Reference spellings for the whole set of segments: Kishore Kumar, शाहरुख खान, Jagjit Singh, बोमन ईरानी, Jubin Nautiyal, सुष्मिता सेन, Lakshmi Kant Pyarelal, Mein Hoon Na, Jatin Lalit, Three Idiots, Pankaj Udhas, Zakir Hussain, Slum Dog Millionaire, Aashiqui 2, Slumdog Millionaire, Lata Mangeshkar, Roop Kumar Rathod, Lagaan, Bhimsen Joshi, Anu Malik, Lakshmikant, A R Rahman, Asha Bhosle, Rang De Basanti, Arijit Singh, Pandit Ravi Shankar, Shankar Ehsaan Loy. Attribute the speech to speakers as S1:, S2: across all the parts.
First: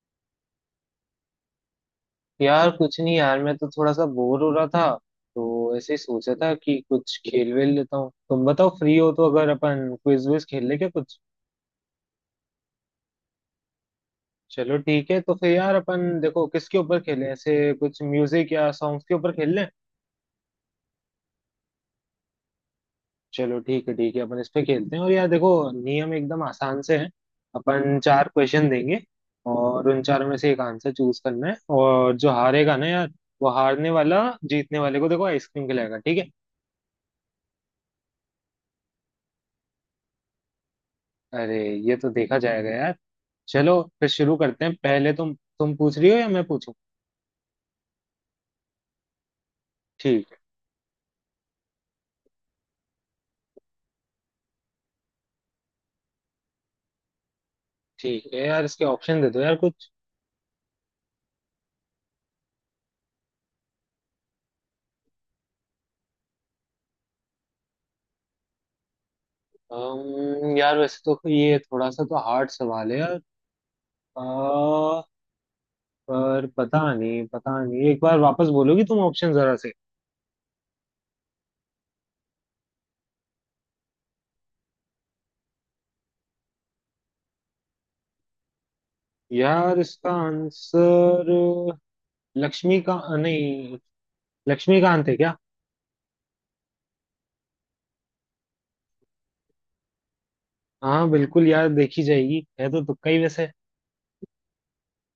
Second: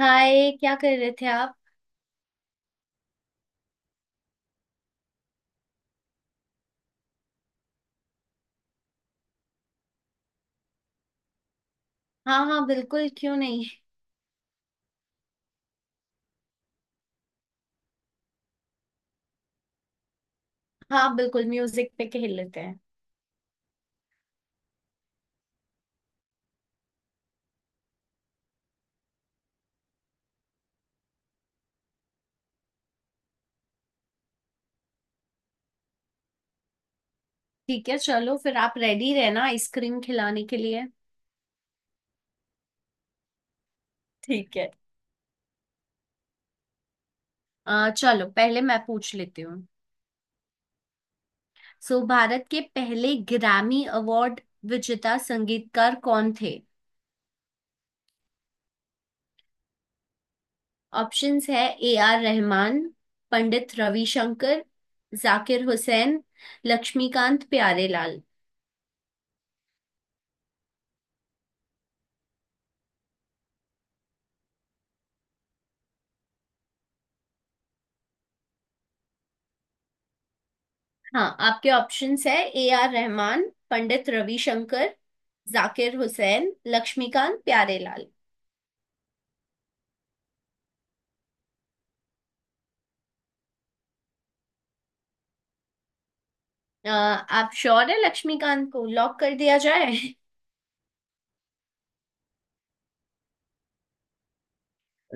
S1: हाय क्या कर रहे थे आप।
S2: यार कुछ नहीं यार, मैं तो थोड़ा सा बोर हो रहा था। तो ऐसे ही सोचा था कि कुछ खेल वेल लेता हूँ। तुम बताओ, फ्री हो तो अगर अपन क्विज विज खेल ले क्या कुछ।
S1: हाँ हाँ बिल्कुल क्यों नहीं।
S2: चलो ठीक है, तो फिर यार अपन देखो किसके ऊपर खेलें, ऐसे कुछ म्यूजिक या सॉन्ग्स के ऊपर खेल लें।
S1: हाँ बिल्कुल म्यूजिक पे खेल लेते हैं।
S2: चलो ठीक है, ठीक है, अपन इस पे खेलते हैं। और यार देखो, नियम एकदम आसान से है। अपन चार क्वेश्चन देंगे, और उन चारों में से एक आंसर चूज करना है। और जो हारेगा ना यार, वो हारने वाला जीतने वाले को देखो आइसक्रीम खिलाएगा, ठीक है।
S1: ठीक है, चलो फिर आप रेडी रहना आइसक्रीम खिलाने के लिए।
S2: अरे, ये तो देखा जाएगा यार। चलो फिर शुरू
S1: ठीक
S2: करते
S1: है।
S2: हैं, पहले तुम पूछ रही हो या मैं पूछूं।
S1: चलो पहले मैं पूछ लेती हूँ।
S2: ठीक है।
S1: सो भारत के पहले ग्रैमी अवार्ड विजेता संगीतकार कौन थे।
S2: ठीक है यार, इसके ऑप्शन दे दो यार कुछ।
S1: ऑप्शंस है ए आर रहमान, पंडित रविशंकर, जाकिर हुसैन, लक्ष्मीकांत प्यारेलाल।
S2: यार वैसे तो ये थोड़ा सा तो हार्ड सवाल है यार। अ, पर पता नहीं, पता नहीं, एक बार वापस बोलोगी तुम ऑप्शन जरा से।
S1: हाँ, आपके ऑप्शंस है ए आर रहमान, पंडित रविशंकर, जाकिर हुसैन, लक्ष्मीकांत प्यारेलाल।
S2: यार इसका आंसर लक्ष्मी का नहीं, लक्ष्मीकांत है क्या।
S1: आप श्योर है लक्ष्मीकांत को लॉक कर दिया जाए?
S2: हाँ बिल्कुल यार, देखी जाएगी, है तो तुक्का ही वैसे।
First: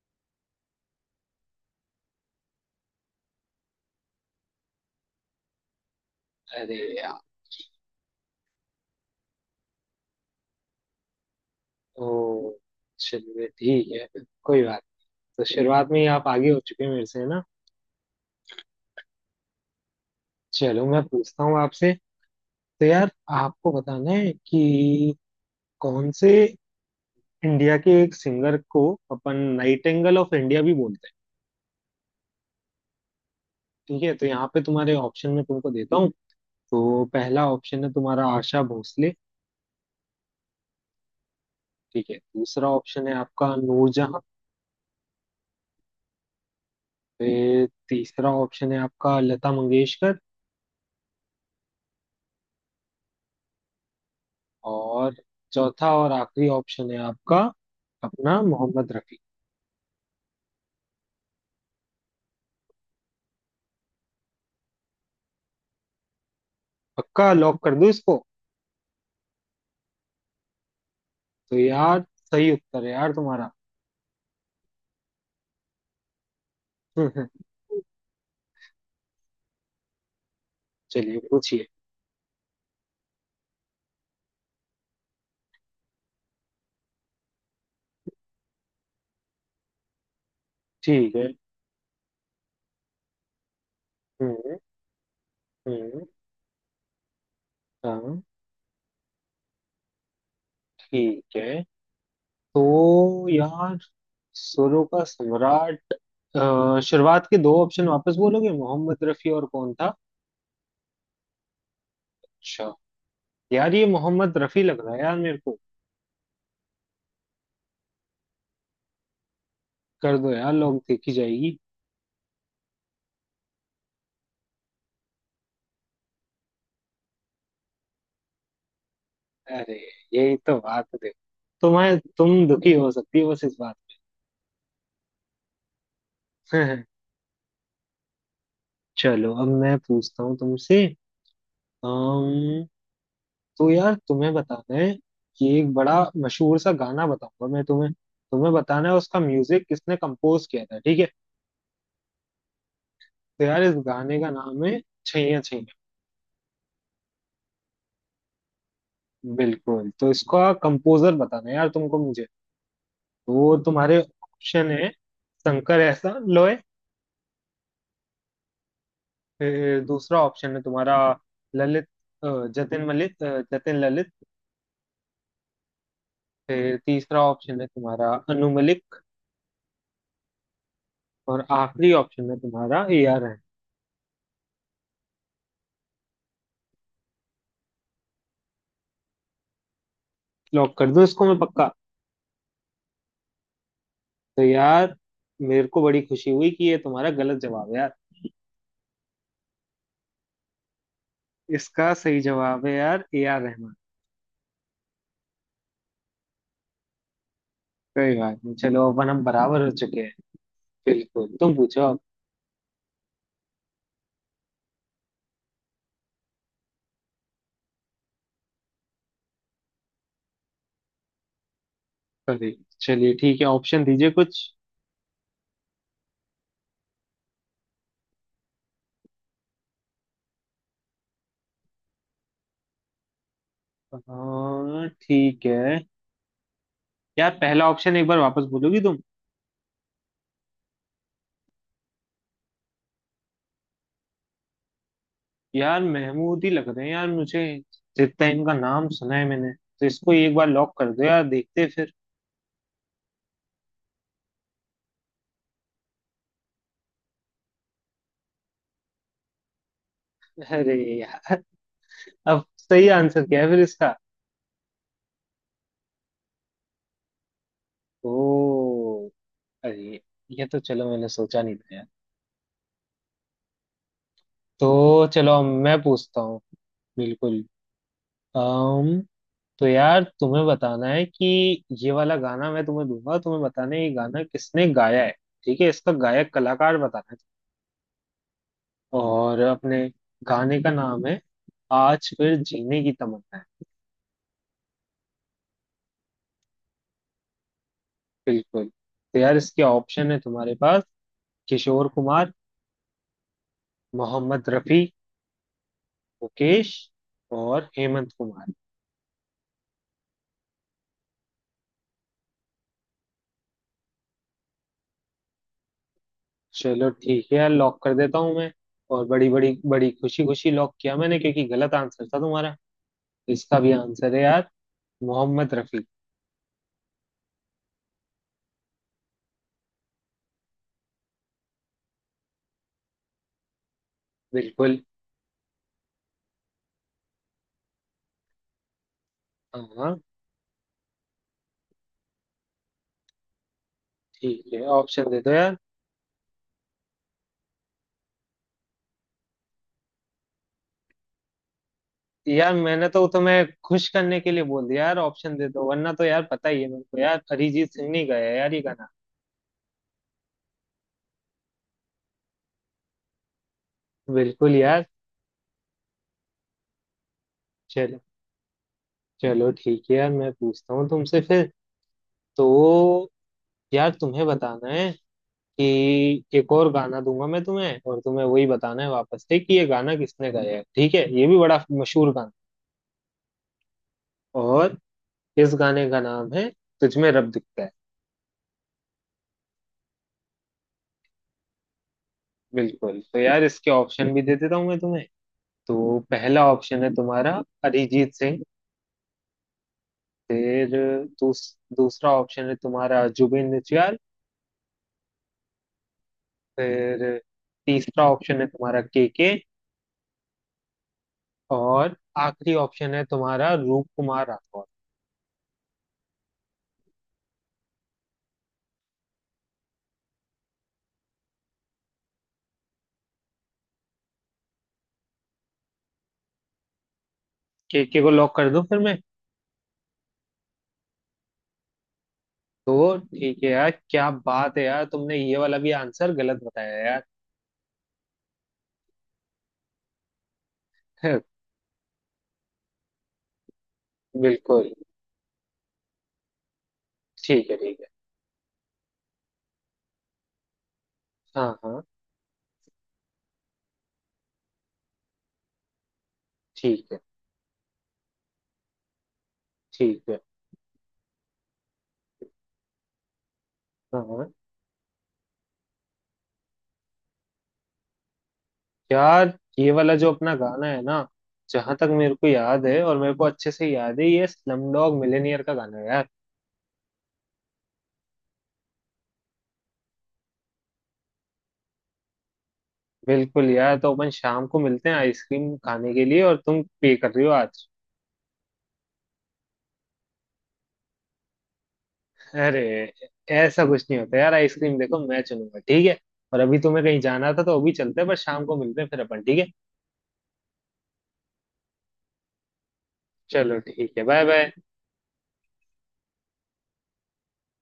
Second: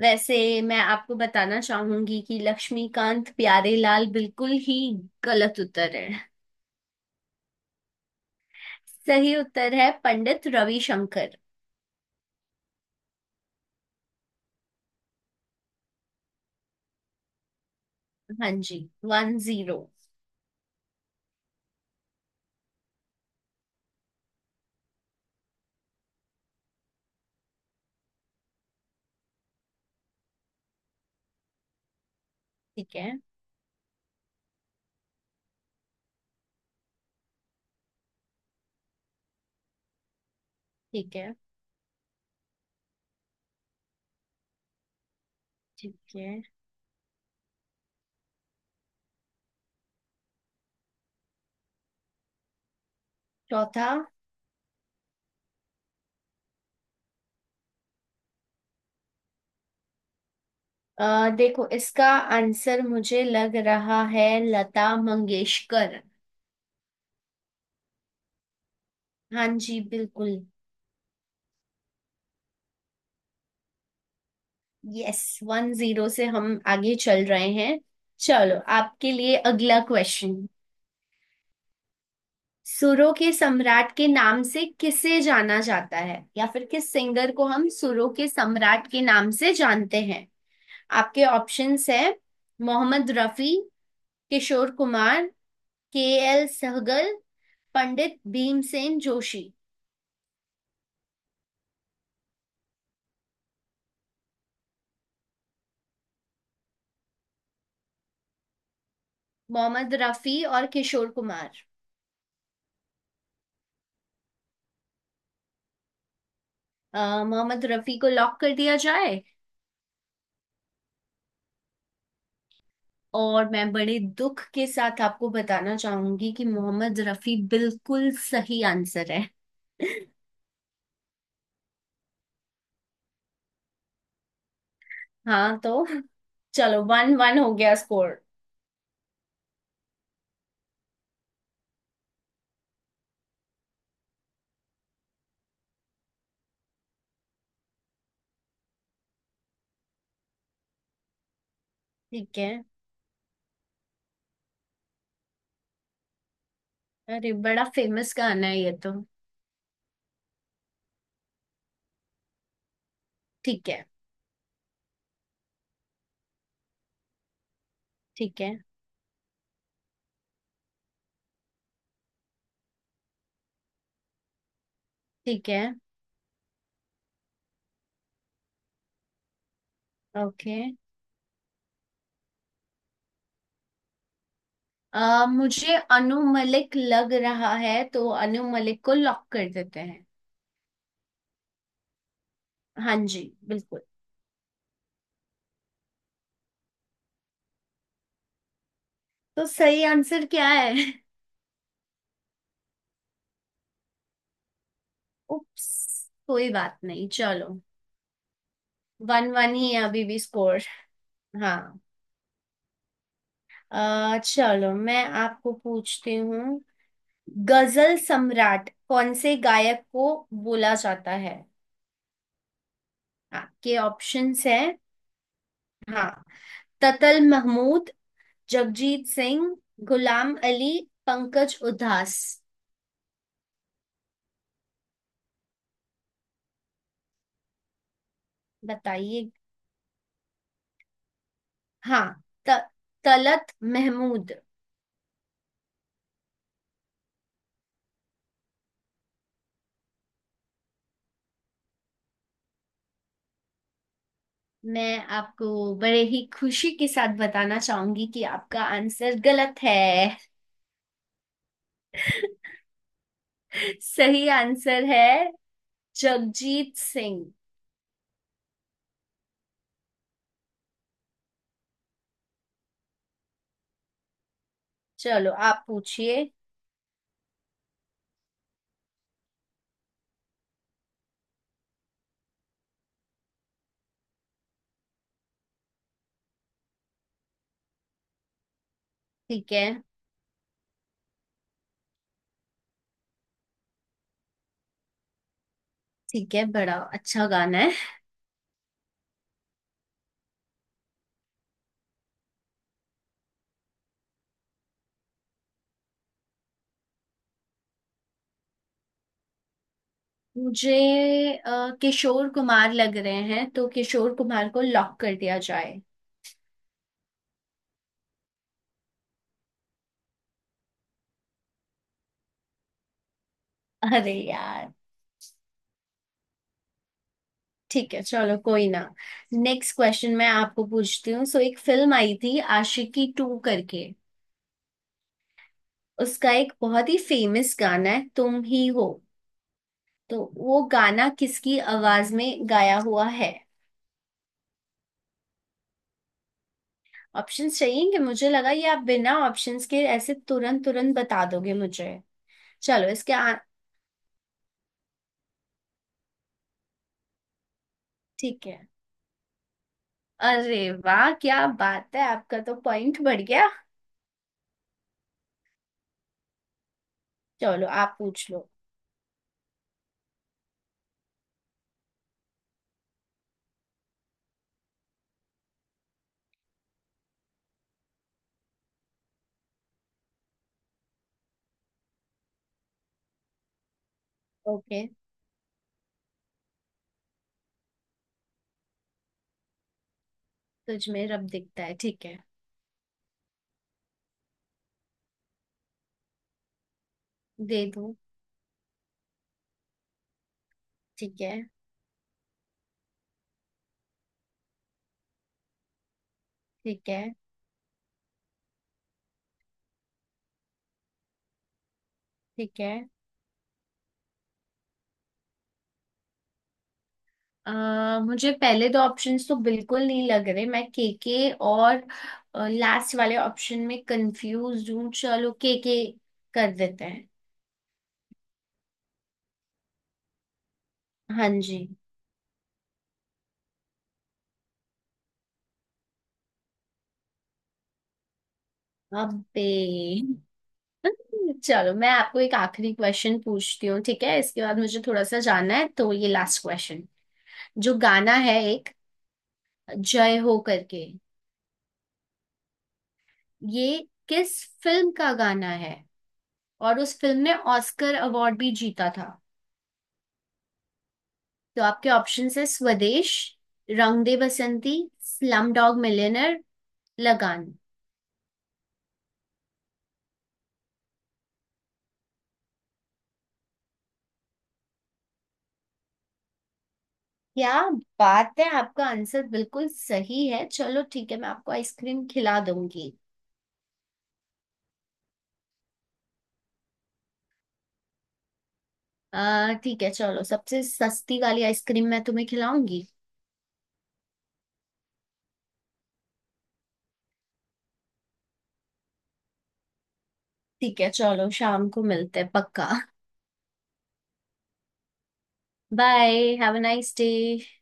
S1: वैसे मैं आपको बताना चाहूंगी कि लक्ष्मीकांत प्यारेलाल बिल्कुल ही गलत उत्तर है।
S2: अरे यार।
S1: सही उत्तर है पंडित रविशंकर।
S2: ओ, चलिए ठीक है, कोई बात नहीं। तो शुरुआत में ही आप आगे हो चुके हैं मेरे से, है ना।
S1: हाँ जी। 1-0।
S2: चलो मैं पूछता हूँ आपसे। तो यार आपको बताना है कि कौन से, इंडिया के एक सिंगर को अपन नाइटिंगेल ऑफ इंडिया भी बोलते हैं।
S1: ठीक है।
S2: ठीक है, तो यहाँ पे तुम्हारे ऑप्शन में तुमको देता हूँ। तो पहला ऑप्शन है तुम्हारा आशा भोसले।
S1: ठीक है।
S2: ठीक है, दूसरा ऑप्शन है आपका नूरजहां।
S1: ठीक है।
S2: फिर तीसरा ऑप्शन है आपका लता मंगेशकर।
S1: चौथा।
S2: और चौथा और आखिरी ऑप्शन है आपका, अपना, मोहम्मद रफी।
S1: देखो इसका आंसर मुझे लग रहा है लता मंगेशकर।
S2: पक्का लॉक कर दो इसको।
S1: हाँ जी बिल्कुल।
S2: तो यार, सही उत्तर है यार तुम्हारा।
S1: यस, 1-0 से हम आगे चल रहे हैं। चलो आपके लिए अगला क्वेश्चन।
S2: चलिए पूछिए।
S1: सुरों के सम्राट के नाम से किसे जाना जाता है या फिर किस सिंगर को हम सुरों के सम्राट के नाम से जानते हैं।
S2: ठीक
S1: आपके
S2: है।
S1: ऑप्शंस है मोहम्मद रफी,
S2: हम्म।
S1: किशोर कुमार,
S2: हम्म।
S1: के एल सहगल, पंडित
S2: हाँ,
S1: भीमसेन जोशी।
S2: ठीक है। तो यार, सुरों का सम्राट। शुरुआत के दो ऑप्शन वापस बोलोगे, मोहम्मद रफी और कौन था।
S1: मोहम्मद रफी और किशोर कुमार।
S2: अच्छा। यार ये मोहम्मद रफी लग रहा है यार मेरे को।
S1: मोहम्मद रफी को लॉक कर दिया जाए।
S2: कर दो यार, लोग देखी जाएगी।
S1: और मैं बड़े दुख के साथ आपको बताना चाहूंगी कि मोहम्मद रफी बिल्कुल सही आंसर है।
S2: अरे, यही तो बात है देखो। तुम दुखी हो सकती हो बस इस बात।
S1: हाँ तो। चलो 1-1 हो गया स्कोर।
S2: चलो अब मैं पूछता हूँ तुमसे। तो यार तुम्हें बताना है कि एक बड़ा मशहूर सा गाना बताऊंगा मैं तुम्हें, तुम्हें बताना है उसका म्यूजिक किसने कंपोज किया था, ठीक है।
S1: ठीक है।
S2: तो यार इस गाने का नाम है छैया छैया।
S1: अरे बड़ा फेमस गाना है ये तो।
S2: बिल्कुल, तो इसका कंपोजर बताना है यार तुमको मुझे। तो वो
S1: ठीक है।
S2: तुम्हारे ऑप्शन है शंकर एहसान लोय।
S1: ठीक है।
S2: फिर दूसरा ऑप्शन है तुम्हारा ललित, जतिन मलिक, जतिन ललित।
S1: ठीक है।
S2: फिर तीसरा ऑप्शन है तुम्हारा अनु मलिक।
S1: ओके।
S2: और आखिरी ऑप्शन है तुम्हारा ए आर रहमान।
S1: मुझे अनु मलिक लग रहा है तो अनु मलिक को लॉक कर देते हैं।
S2: लॉक कर दूं इसको मैं, पक्का।
S1: हाँ जी बिल्कुल।
S2: तो यार, मेरे को बड़ी खुशी हुई कि ये तुम्हारा गलत जवाब है यार।
S1: तो सही आंसर क्या है?
S2: इसका सही जवाब है यार ए आर रहमान।
S1: उप्स। कोई बात नहीं, चलो।
S2: कोई बात नहीं, चलो अपन हम
S1: वन वन
S2: बराबर हो
S1: ही है
S2: चुके
S1: अभी
S2: हैं।
S1: भी स्कोर।
S2: बिल्कुल, तुम
S1: हाँ।
S2: पूछो अब।
S1: चलो मैं आपको पूछती हूँ। गजल सम्राट कौन से गायक को बोला जाता है।
S2: अरे, चलिए ठीक है,
S1: आपके
S2: ऑप्शन दीजिए कुछ।
S1: ऑप्शंस है। हाँ, ततल महमूद, जगजीत सिंह, गुलाम अली, पंकज उधास।
S2: हाँ, ठीक है। यार पहला ऑप्शन एक बार वापस बोलोगी तुम।
S1: बताइए। हाँ। त, तलत महमूद।
S2: यार महमूद ही लग रहे हैं यार मुझे, जितना इनका नाम सुना है मैंने। तो इसको एक बार लॉक कर दो यार, देखते हैं फिर।
S1: मैं आपको बड़े ही खुशी के साथ बताना चाहूंगी कि आपका आंसर गलत है।
S2: अरे यार, अब सही आंसर क्या है फिर इसका।
S1: सही आंसर है जगजीत सिंह।
S2: ओ, अरे ये तो चलो मैंने सोचा नहीं था यार। तो
S1: चलो
S2: चलो अब
S1: आप
S2: मैं पूछता
S1: पूछिए।
S2: हूँ। बिल्कुल। अम्म तो यार तुम्हें बताना है कि ये वाला गाना मैं तुम्हें दूंगा, तुम्हें बताना है ये गाना किसने गाया है, ठीक है, इसका गायक कलाकार बताना है। और
S1: ठीक है।
S2: अपने गाने का नाम है आज फिर जीने की तमन्ना है।
S1: ठीक है, बड़ा अच्छा गाना है।
S2: बिल्कुल, तो यार इसके ऑप्शन है तुम्हारे पास, किशोर कुमार, मोहम्मद रफी, मुकेश, और हेमंत कुमार।
S1: मुझे किशोर कुमार लग रहे हैं तो किशोर कुमार को लॉक कर दिया जाए।
S2: चलो ठीक है यार, लॉक कर देता हूँ मैं। और बड़ी बड़ी बड़ी खुशी खुशी लॉक किया मैंने, क्योंकि गलत आंसर था तुम्हारा। इसका भी
S1: अरे
S2: आंसर है यार
S1: यार।
S2: मोहम्मद रफी।
S1: ठीक है, चलो कोई ना। नेक्स्ट क्वेश्चन मैं आपको पूछती हूँ। सो एक फिल्म आई थी आशिकी 2 करके।
S2: बिल्कुल।
S1: उसका एक बहुत ही फेमस गाना है तुम ही हो।
S2: हाँ
S1: तो वो गाना किसकी आवाज में गाया हुआ है।
S2: ठीक है, ऑप्शन दे दो यार।
S1: ऑप्शंस चाहिएंगे, मुझे लगा ये आप बिना ऑप्शंस के ऐसे तुरंत तुरंत बता दोगे मुझे।
S2: यार मैंने
S1: चलो
S2: तो
S1: इसके
S2: तुम्हें खुश करने के लिए बोल दिया यार, ऑप्शन दे दो, वरना तो यार पता ही है मेरे को यार, अरिजीत सिंह ने गाया है
S1: ठीक
S2: यार ये
S1: है।
S2: गाना।
S1: अरे वाह क्या बात है, आपका तो पॉइंट बढ़ गया।
S2: बिल्कुल यार।
S1: चलो आप
S2: चलो,
S1: पूछ लो।
S2: चलो ठीक है यार, मैं पूछता हूँ तुमसे फिर। तो यार तुम्हें बताना है कि एक और गाना दूंगा मैं तुम्हें, और तुम्हें वही बताना है वापस से कि ये गाना किसने गाया है, ठीक है, ये भी बड़ा मशहूर गाना है। और
S1: ओके।
S2: इस गाने का नाम है तुझमें रब दिखता है।
S1: तुझ में रब दिखता है, ठीक है।
S2: बिल्कुल, तो यार इसके ऑप्शन भी दे देता हूँ मैं तुम्हें। तो पहला ऑप्शन है तुम्हारा
S1: दे दो।
S2: अरिजीत सिंह। फिर
S1: ठीक है।
S2: दूसरा ऑप्शन है तुम्हारा जुबिन नौटियाल।
S1: ठीक है।
S2: फिर तीसरा ऑप्शन है तुम्हारा के, और आखिरी
S1: ठीक है।
S2: ऑप्शन है तुम्हारा रूप कुमार राठौर।
S1: मुझे पहले दो ऑप्शंस तो बिल्कुल नहीं लग रहे। मैं केके और लास्ट वाले ऑप्शन में कंफ्यूज हूँ। चलो केके कर देते हैं।
S2: केके को लॉक कर दूं फिर मैं।
S1: हाँ जी।
S2: तो ठीक है यार, क्या बात है यार, तुमने ये वाला भी आंसर गलत बताया यार।
S1: अबे चलो मैं आपको एक आखिरी क्वेश्चन पूछती हूँ, ठीक है? इसके बाद
S2: बिल्कुल।
S1: मुझे थोड़ा सा जानना है, तो ये लास्ट क्वेश्चन।
S2: ठीक है,
S1: जो
S2: ठीक है।
S1: गाना है एक जय हो करके,
S2: हाँ हाँ।
S1: ये किस फिल्म का गाना है। और
S2: ठीक
S1: उस
S2: है,
S1: फिल्म ने ऑस्कर अवार्ड भी जीता था।
S2: ठीक है।
S1: तो आपके ऑप्शंस है स्वदेश,
S2: हाँ
S1: रंग दे
S2: हाँ।
S1: Basanti, slumdog millionaire, Lagaan.
S2: यार ये वाला जो अपना गाना है ना, जहां तक मेरे को याद है, और मेरे को अच्छे से याद है, ये स्लमडॉग मिलियनेयर का गाना है यार।
S1: क्या बात है, आपका आंसर बिल्कुल सही है। चलो ठीक है, मैं आपको आइसक्रीम खिला दूंगी।
S2: बिल्कुल यार, तो अपन शाम को मिलते हैं आइसक्रीम खाने के लिए, और तुम पे कर रही हो आज।
S1: आ ठीक है, चलो सबसे सस्ती वाली आइसक्रीम मैं तुम्हें
S2: अरे,
S1: खिलाऊंगी।
S2: ऐसा कुछ नहीं होता यार, आइसक्रीम देखो मैं चलूंगा, ठीक है। और अभी तुम्हें कहीं जाना था तो अभी चलते हैं, पर शाम को मिलते हैं फिर अपन, ठीक है।
S1: ठीक है, चलो शाम को मिलते हैं पक्का।
S2: चलो ठीक है, bye bye.
S1: Bye. Have a nice day.